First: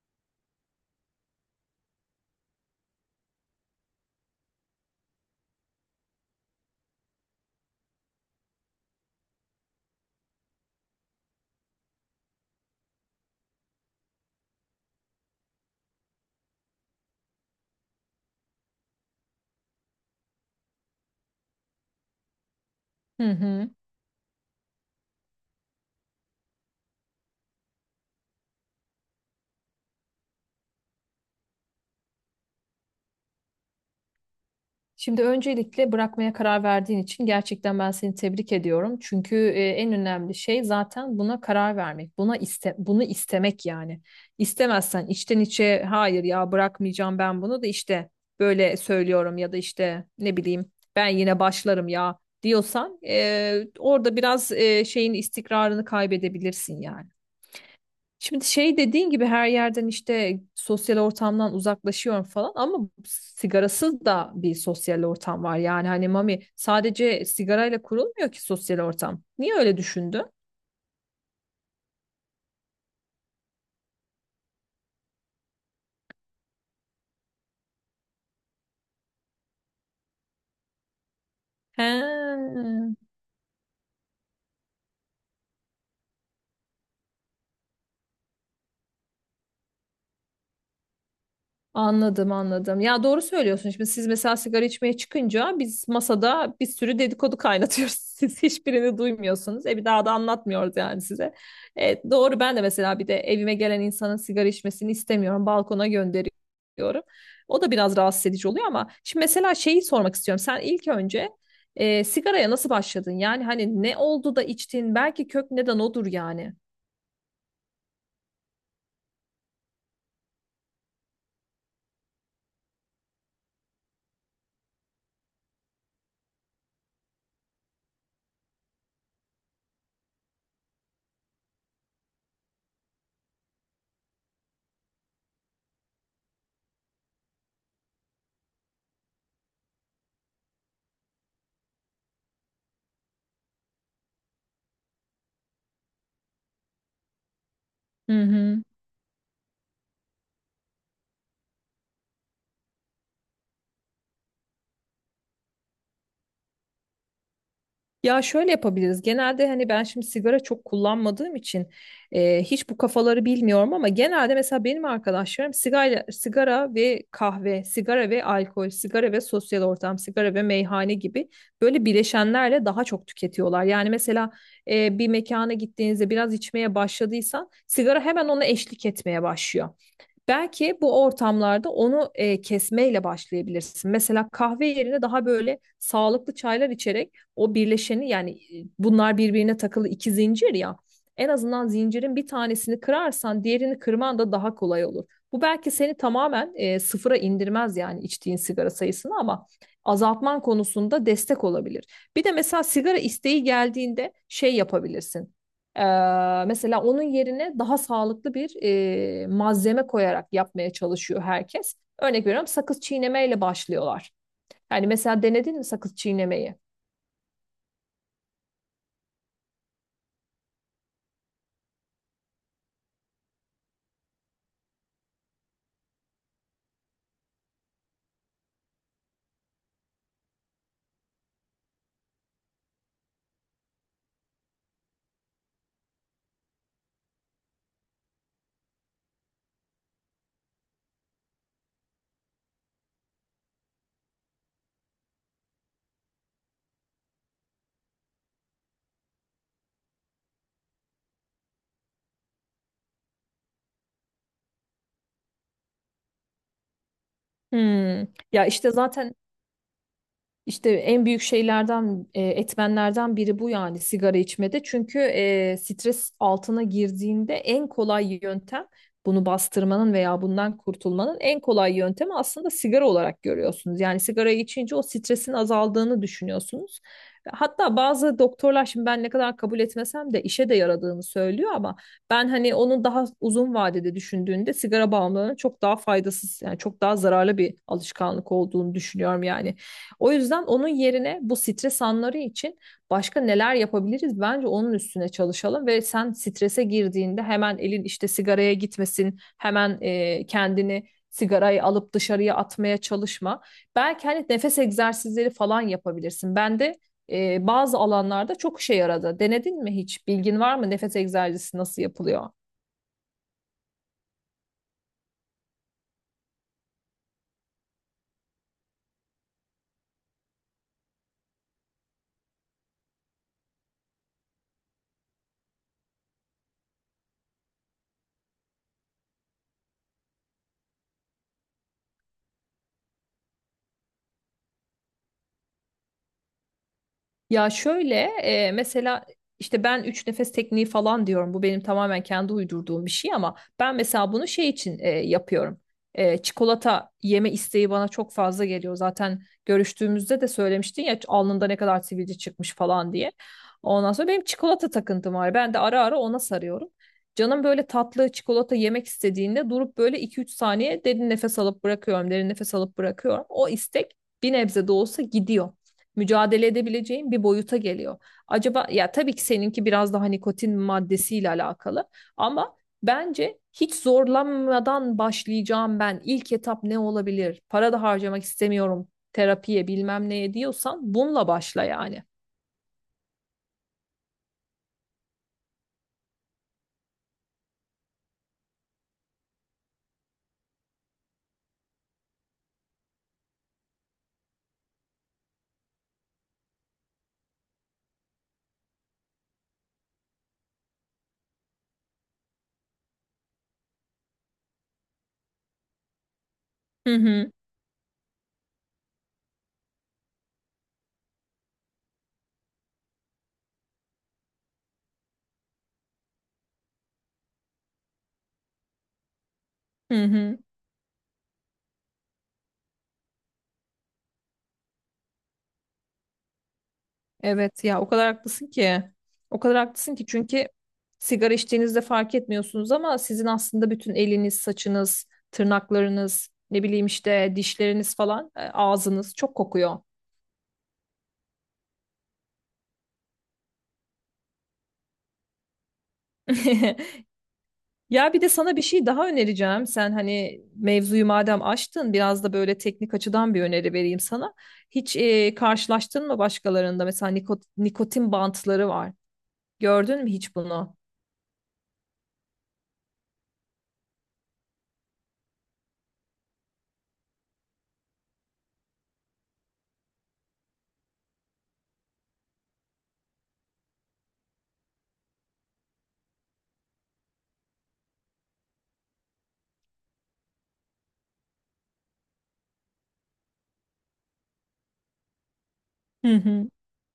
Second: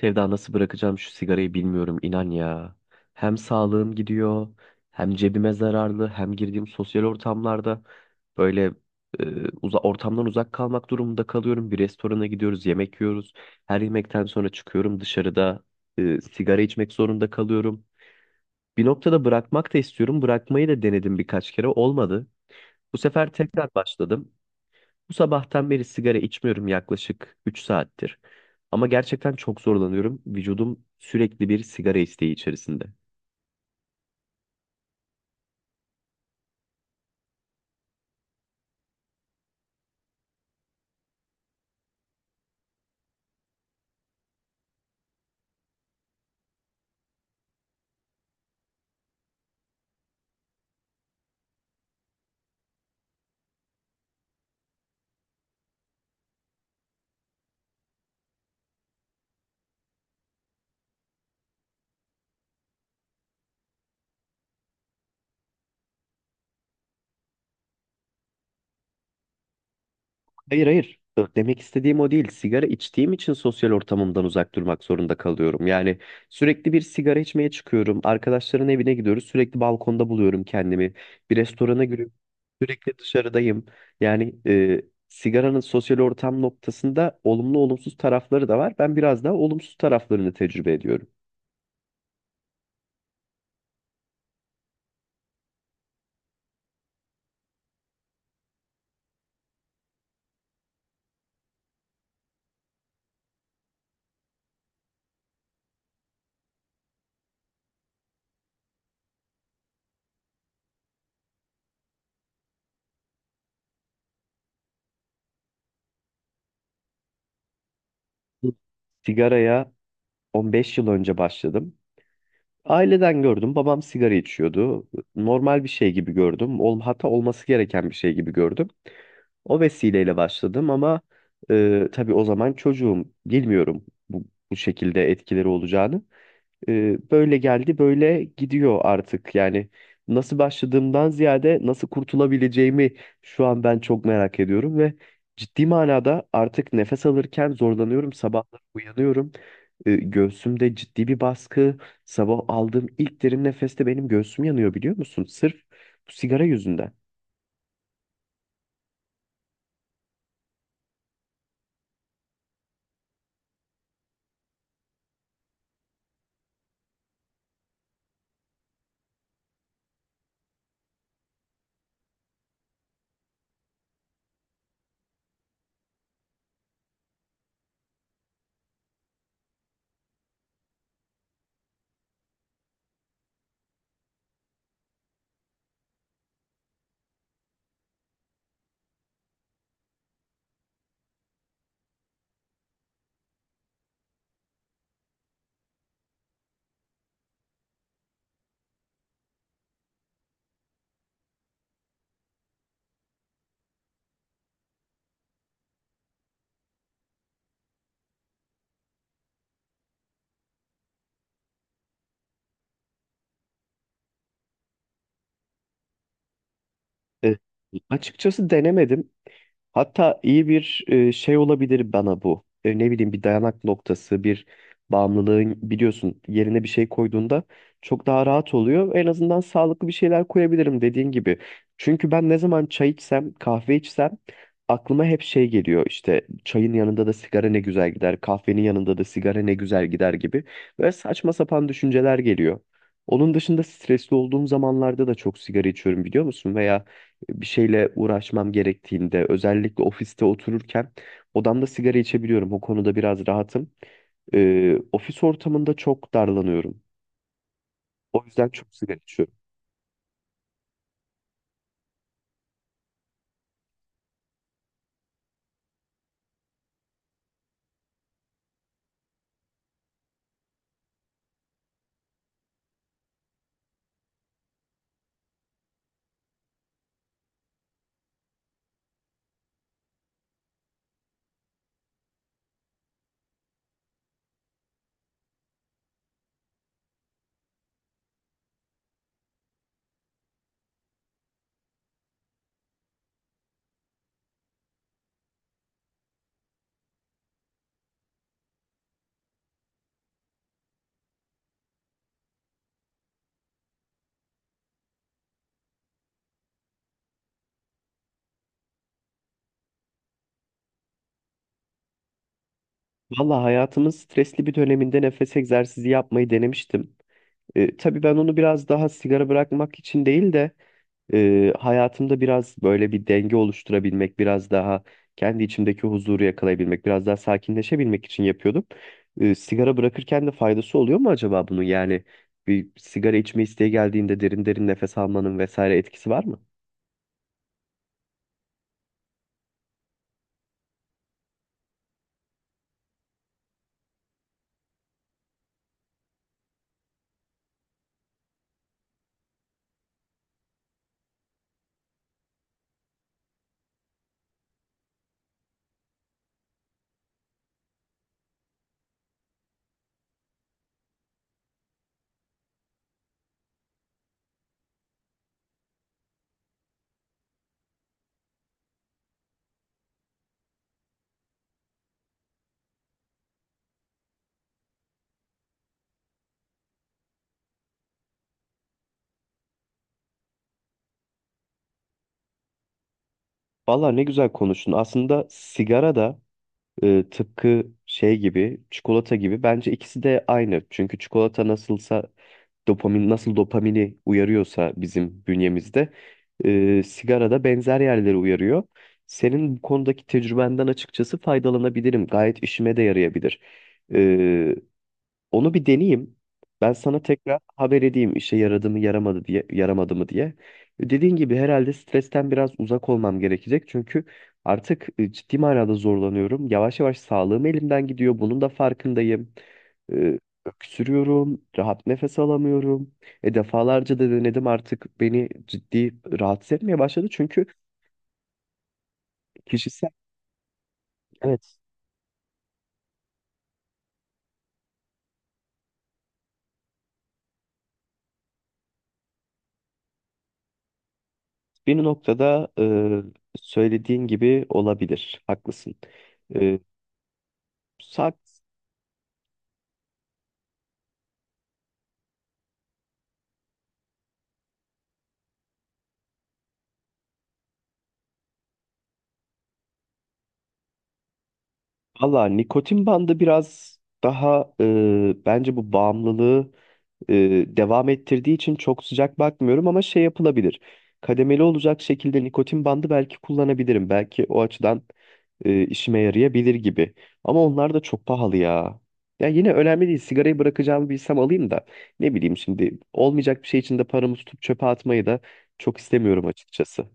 Sevda nasıl bırakacağım şu sigarayı bilmiyorum inan ya. Hem sağlığım gidiyor, hem cebime zararlı, hem girdiğim sosyal ortamlarda böyle e, uza ortamdan uzak kalmak durumunda kalıyorum. Bir restorana gidiyoruz, yemek yiyoruz. Her yemekten sonra çıkıyorum dışarıda, sigara içmek zorunda kalıyorum. Bir noktada bırakmak da istiyorum. Bırakmayı da denedim, birkaç kere olmadı. Bu Hı sefer tekrar hı. başladım. Bu sabahtan beri sigara içmiyorum, yaklaşık 3 saattir. Ama gerçekten çok zorlanıyorum. Vücudum sürekli bir sigara isteği içerisinde. Şimdi öncelikle bırakmaya karar verdiğin için gerçekten ben seni tebrik ediyorum. Çünkü en önemli şey zaten buna karar vermek. Buna iste bunu istemek yani. İstemezsen içten içe hayır ya bırakmayacağım ben bunu da işte böyle söylüyorum ya da işte ne bileyim ben yine başlarım ya diyorsan, orada biraz şeyin istikrarını kaybedebilirsin yani. Şimdi şey dediğin gibi her yerden işte sosyal ortamdan uzaklaşıyorum falan ama sigarasız da bir sosyal ortam var. Yani hani mami sadece sigarayla kurulmuyor ki sosyal ortam. Niye öyle düşündün? Hayır hayır. Demek istediğim o değil. Sigara içtiğim için sosyal ortamımdan uzak durmak zorunda kalıyorum. Yani sürekli bir sigara içmeye çıkıyorum. Arkadaşların evine gidiyoruz. Sürekli balkonda buluyorum kendimi. Bir restorana giriyorum. He. Sürekli dışarıdayım. Yani e, Sigaranın sosyal ortam noktasında olumlu olumsuz tarafları da var. Ben biraz daha olumsuz taraflarını tecrübe ediyorum. Anladım anladım. Ya doğru söylüyorsun. Şimdi siz mesela sigara içmeye çıkınca biz masada bir sürü dedikodu kaynatıyoruz. Siz hiçbirini duymuyorsunuz. E bir daha da anlatmıyoruz yani size. E, doğru ben de mesela bir de evime gelen insanın sigara içmesini istemiyorum. Balkona gönderiyorum. O da biraz rahatsız edici oluyor ama şimdi mesela şeyi sormak istiyorum. Sen ilk önce sigaraya nasıl başladın? Yani hani ne oldu da içtin? Belki kök neden odur yani. Sigaraya 15 yıl önce başladım. Aileden gördüm. Babam sigara içiyordu. Normal bir şey gibi gördüm. Hatta olması gereken bir şey gibi gördüm. O vesileyle başladım ama tabii o zaman çocuğum. Bilmiyorum bu şekilde etkileri olacağını, böyle geldi böyle gidiyor artık. Yani nasıl başladığımdan ziyade nasıl kurtulabileceğimi şu an ben çok merak ediyorum ve ciddi manada artık nefes alırken zorlanıyorum. Hı Sabahları hı. uyanıyorum. Göğsümde ciddi bir baskı. Sabah aldığım ilk derin nefeste benim göğsüm yanıyor biliyor musun? Sırf bu sigara yüzünden. Ya şöyle yapabiliriz. Genelde hani ben şimdi sigara çok kullanmadığım için hiç bu kafaları bilmiyorum ama genelde mesela benim arkadaşlarım sigara, sigara ve kahve, sigara ve alkol, sigara ve sosyal ortam, sigara ve meyhane gibi böyle bileşenlerle daha çok tüketiyorlar. Yani mesela, bir mekana gittiğinizde biraz içmeye başladıysan sigara hemen ona eşlik etmeye başlıyor. Belki bu ortamlarda onu kesmeyle başlayabilirsin. Mesela kahve yerine daha böyle sağlıklı çaylar içerek o birleşeni yani, bunlar birbirine takılı iki zincir ya. En azından zincirin bir tanesini kırarsan diğerini kırman da daha kolay olur. Bu belki seni tamamen, sıfıra indirmez yani içtiğin sigara sayısını ama azaltman konusunda destek olabilir. Bir de mesela sigara isteği geldiğinde şey yapabilirsin. Mesela onun yerine daha sağlıklı bir malzeme koyarak yapmaya çalışıyor herkes. Örnek veriyorum sakız çiğnemeyle başlıyorlar. Yani mesela denedin mi sakız çiğnemeyi? E, Açıkçası denemedim. Hatta iyi bir şey olabilir bana bu. Ne bileyim, bir dayanak noktası, bir bağımlılığın biliyorsun yerine bir şey koyduğunda çok daha rahat oluyor. En azından sağlıklı bir şeyler koyabilirim dediğin gibi. Çünkü ben ne zaman çay içsem, kahve içsem aklıma hep şey geliyor. İşte çayın yanında da sigara ne güzel gider, kahvenin yanında da sigara ne güzel gider gibi. Böyle saçma sapan düşünceler geliyor. Onun dışında stresli olduğum zamanlarda da çok sigara içiyorum, biliyor musun? Veya bir şeyle uğraşmam gerektiğinde, özellikle ofiste otururken odamda sigara içebiliyorum. O konuda biraz rahatım. Ofis ortamında çok darlanıyorum. Hmm. O Ya yüzden işte çok sigara zaten içiyorum. İşte en büyük şeylerden, etmenlerden biri bu yani sigara içmede. Çünkü, stres altına girdiğinde en kolay yöntem bunu bastırmanın veya bundan kurtulmanın en kolay yöntemi aslında sigara olarak görüyorsunuz. Yani sigarayı içince o stresin azaldığını düşünüyorsunuz. Hatta bazı doktorlar şimdi ben ne kadar kabul etmesem de işe de yaradığını söylüyor ama ben hani onun daha uzun vadede düşündüğünde sigara bağımlılığının çok daha faydasız yani çok daha zararlı bir alışkanlık olduğunu düşünüyorum yani. O yüzden onun yerine bu stres anları için başka neler yapabiliriz? Bence onun üstüne çalışalım ve sen strese girdiğinde hemen elin işte sigaraya gitmesin, hemen, kendini sigarayı alıp dışarıya atmaya çalışma. Belki hani nefes egzersizleri falan yapabilirsin. Ben de bazı alanlarda çok işe yaradı. Denedin mi hiç? Bilgin var mı? Nefes egzersizi nasıl yapılıyor? Valla hayatımın stresli bir döneminde nefes egzersizi yapmayı denemiştim. Tabii ben onu biraz daha sigara bırakmak için değil de, hayatımda biraz böyle bir denge oluşturabilmek, biraz daha kendi içimdeki huzuru yakalayabilmek, biraz daha sakinleşebilmek için yapıyordum. Sigara bırakırken de faydası oluyor mu acaba bunun? Yani bir sigara içme isteği geldiğinde derin derin nefes almanın vesaire etkisi var mı? Ya şöyle, mesela işte ben üç nefes tekniği falan diyorum. Bu benim tamamen kendi uydurduğum bir şey ama ben mesela bunu şey için yapıyorum. E, çikolata yeme isteği bana çok fazla geliyor. Zaten görüştüğümüzde de söylemiştin ya alnında ne kadar sivilce çıkmış falan diye. Ondan sonra benim çikolata takıntım var. Ben de ara ara ona sarıyorum. Canım böyle tatlı çikolata yemek istediğinde durup böyle iki üç saniye derin nefes alıp bırakıyorum, derin nefes alıp bırakıyorum. O istek bir nebze de olsa gidiyor, mücadele edebileceğin bir boyuta geliyor. Acaba, ya tabii ki seninki biraz daha nikotin maddesiyle alakalı ama bence hiç zorlanmadan başlayacağım ben. İlk etap ne olabilir? Para da harcamak istemiyorum terapiye bilmem neye diyorsan bununla başla yani. Valla ne güzel konuştun. Aslında sigara da, tıpkı şey gibi, çikolata gibi, bence ikisi de aynı. Çünkü çikolata nasılsa, dopamin nasıl dopamini uyarıyorsa bizim bünyemizde, sigara da benzer yerleri uyarıyor. Senin bu konudaki tecrübenden açıkçası faydalanabilirim. Gayet işime de yarayabilir. Onu bir deneyeyim. Ben Hı sana hı tekrar haber edeyim işe yaradı mı yaramadı diye, yaramadı mı diye. Dediğin gibi herhalde stresten biraz uzak olmam gerekecek. Çünkü artık, ciddi manada zorlanıyorum. Yavaş yavaş sağlığım elimden gidiyor. Bunun da farkındayım. hı E, hı. Öksürüyorum, rahat nefes alamıyorum. Defalarca da denedim, artık beni ciddi rahatsız etmeye başladı. Çünkü Evet ya o kadar haklısın ki. O kadar kişisel, haklısın ki çünkü sigara evet, içtiğinizde fark etmiyorsunuz ama sizin aslında bütün eliniz, saçınız, tırnaklarınız, ne bileyim işte dişleriniz falan, ağzınız çok kokuyor. bir noktada, söylediğin gibi olabilir. Haklısın. E, Ya sak- bir de sana bir şey daha önereceğim. Sen hani mevzuyu madem açtın biraz da böyle teknik açıdan bir öneri vereyim sana. Hiç, karşılaştın mı başkalarında? Mesela nikotin bantları var. Gördün mü hiç bunu? Valla nikotin bandı biraz daha, bence bu bağımlılığı e, devam ettirdiği için çok sıcak bakmıyorum ama şey yapılabilir. Kademeli olacak şekilde nikotin bandı belki kullanabilirim. Belki o açıdan, işime yarayabilir gibi. Ama onlar da çok pahalı ya. Ya yine önemli değil. Sigarayı bırakacağımı bilsem alayım da, ne bileyim, şimdi olmayacak bir şey için de paramı tutup çöpe atmayı da çok Hı istemiyorum hı. açıkçası.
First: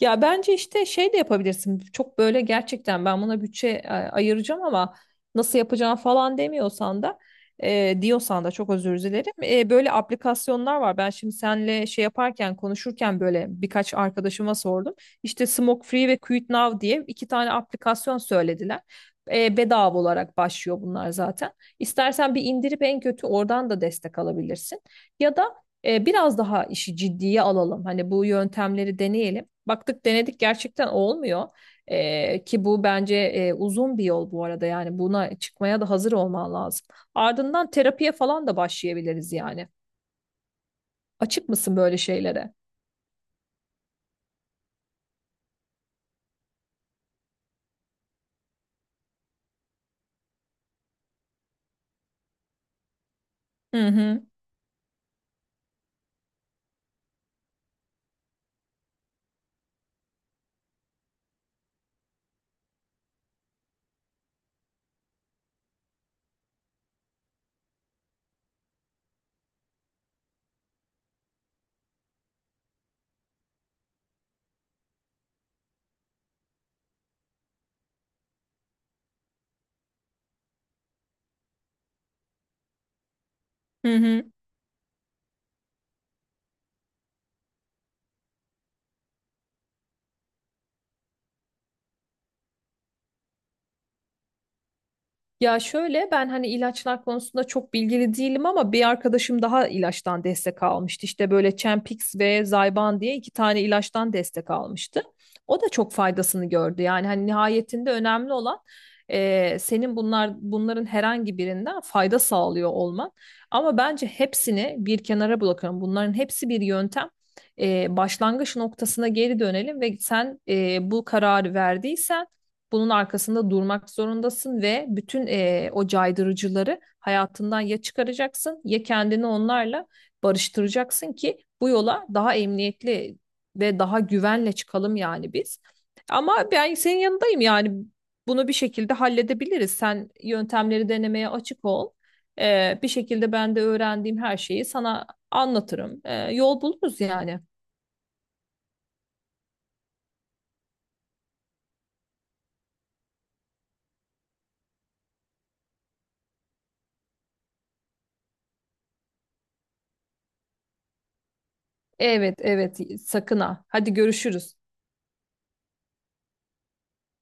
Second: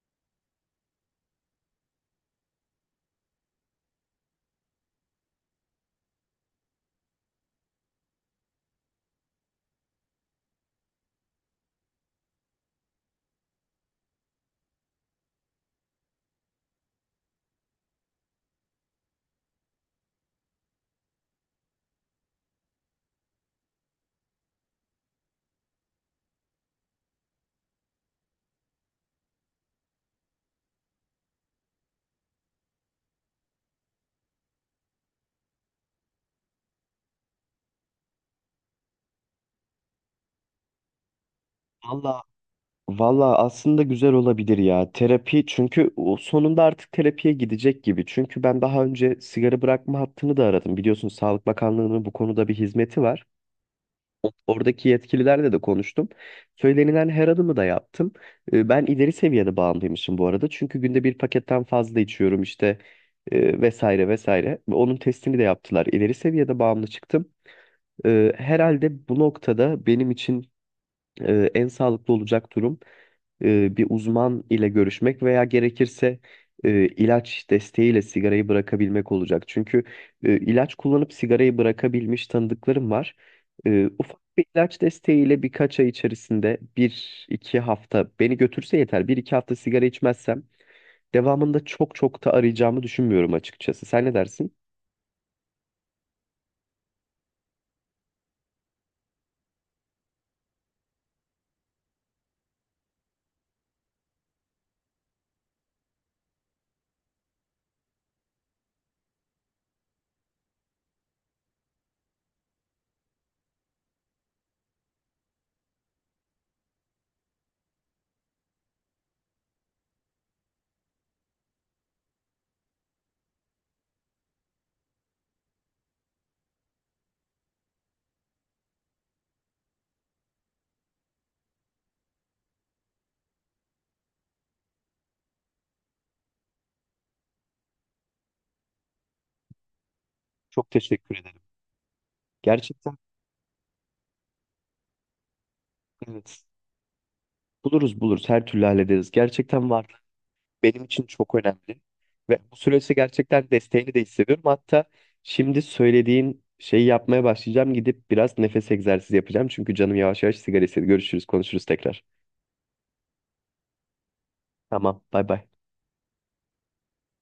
Ya bence işte şey de yapabilirsin. Çok böyle gerçekten ben buna bütçe, ayıracağım ama nasıl yapacağım falan demiyorsan da, diyorsan da çok özür dilerim. E, böyle aplikasyonlar var. Ben şimdi senle şey yaparken konuşurken böyle birkaç arkadaşıma sordum. İşte Smoke Free ve Quit Now diye iki tane aplikasyon söylediler. E, bedava olarak başlıyor bunlar zaten. İstersen bir indirip en kötü oradan da destek alabilirsin. Ya da, biraz daha işi ciddiye alalım. Hani bu yöntemleri deneyelim. Baktık denedik gerçekten olmuyor. Ki bu bence, uzun bir yol bu arada yani buna çıkmaya da hazır olman lazım. Ardından terapiye falan da başlayabiliriz yani. Açık mısın böyle Valla şeylere? Valla aslında güzel olabilir ya. Terapi, çünkü o sonunda artık terapiye gidecek gibi. Çünkü ben daha önce sigara bırakma hattını da aradım. Biliyorsun Sağlık Bakanlığı'nın bu konuda bir hizmeti var. Hı hı. Oradaki yetkililerle de konuştum. Söylenilen her adımı da yaptım. Ben ileri seviyede bağımlıymışım bu arada. Çünkü günde bir paketten fazla içiyorum işte, vesaire vesaire. Ve onun testini de yaptılar. İleri seviyede bağımlı çıktım. Herhalde bu noktada benim için, en sağlıklı olacak durum, bir uzman ile görüşmek veya gerekirse, ilaç desteğiyle sigarayı bırakabilmek olacak. Çünkü, ilaç kullanıp sigarayı bırakabilmiş tanıdıklarım var. Hı Ufak hı. bir ilaç desteğiyle birkaç ay içerisinde bir iki hafta beni götürse yeter. Bir iki hafta sigara içmezsem devamında çok çok da arayacağımı düşünmüyorum açıkçası. Sen ne dersin? Ya şöyle ben hani ilaçlar konusunda çok bilgili değilim ama bir arkadaşım daha ilaçtan destek almıştı. İşte böyle Champix ve Zyban diye iki tane ilaçtan destek almıştı. O da çok faydasını gördü. Yani hani nihayetinde önemli olan senin bunların herhangi birinden fayda sağlıyor olman. Ama bence hepsini bir kenara bırakalım. Bunların hepsi bir yöntem. Başlangıç noktasına geri dönelim ve sen, bu kararı verdiysen bunun arkasında durmak zorundasın ve bütün o caydırıcıları hayatından ya çıkaracaksın ya kendini onlarla barıştıracaksın ki bu yola daha emniyetli ve daha güvenle çıkalım yani biz. Ama ben senin yanındayım yani bunu bir şekilde halledebiliriz. Sen Çok yöntemleri teşekkür denemeye ederim. açık ol. Bir Gerçekten şekilde ben de öğrendiğim her şeyi sana anlatırım. Evet. Yol buluruz yani. Buluruz buluruz, her türlü hallederiz. Gerçekten var. Benim için çok önemli. Ve bu süreçte gerçekten desteğini de hissediyorum. Hatta şimdi söylediğin şeyi yapmaya başlayacağım. Gidip biraz nefes egzersizi yapacağım. Çünkü canım yavaş yavaş sigara istedi. Görüşürüz, konuşuruz tekrar. Evet, evet, sakın ha. Hadi görüşürüz. Tamam, bay bay.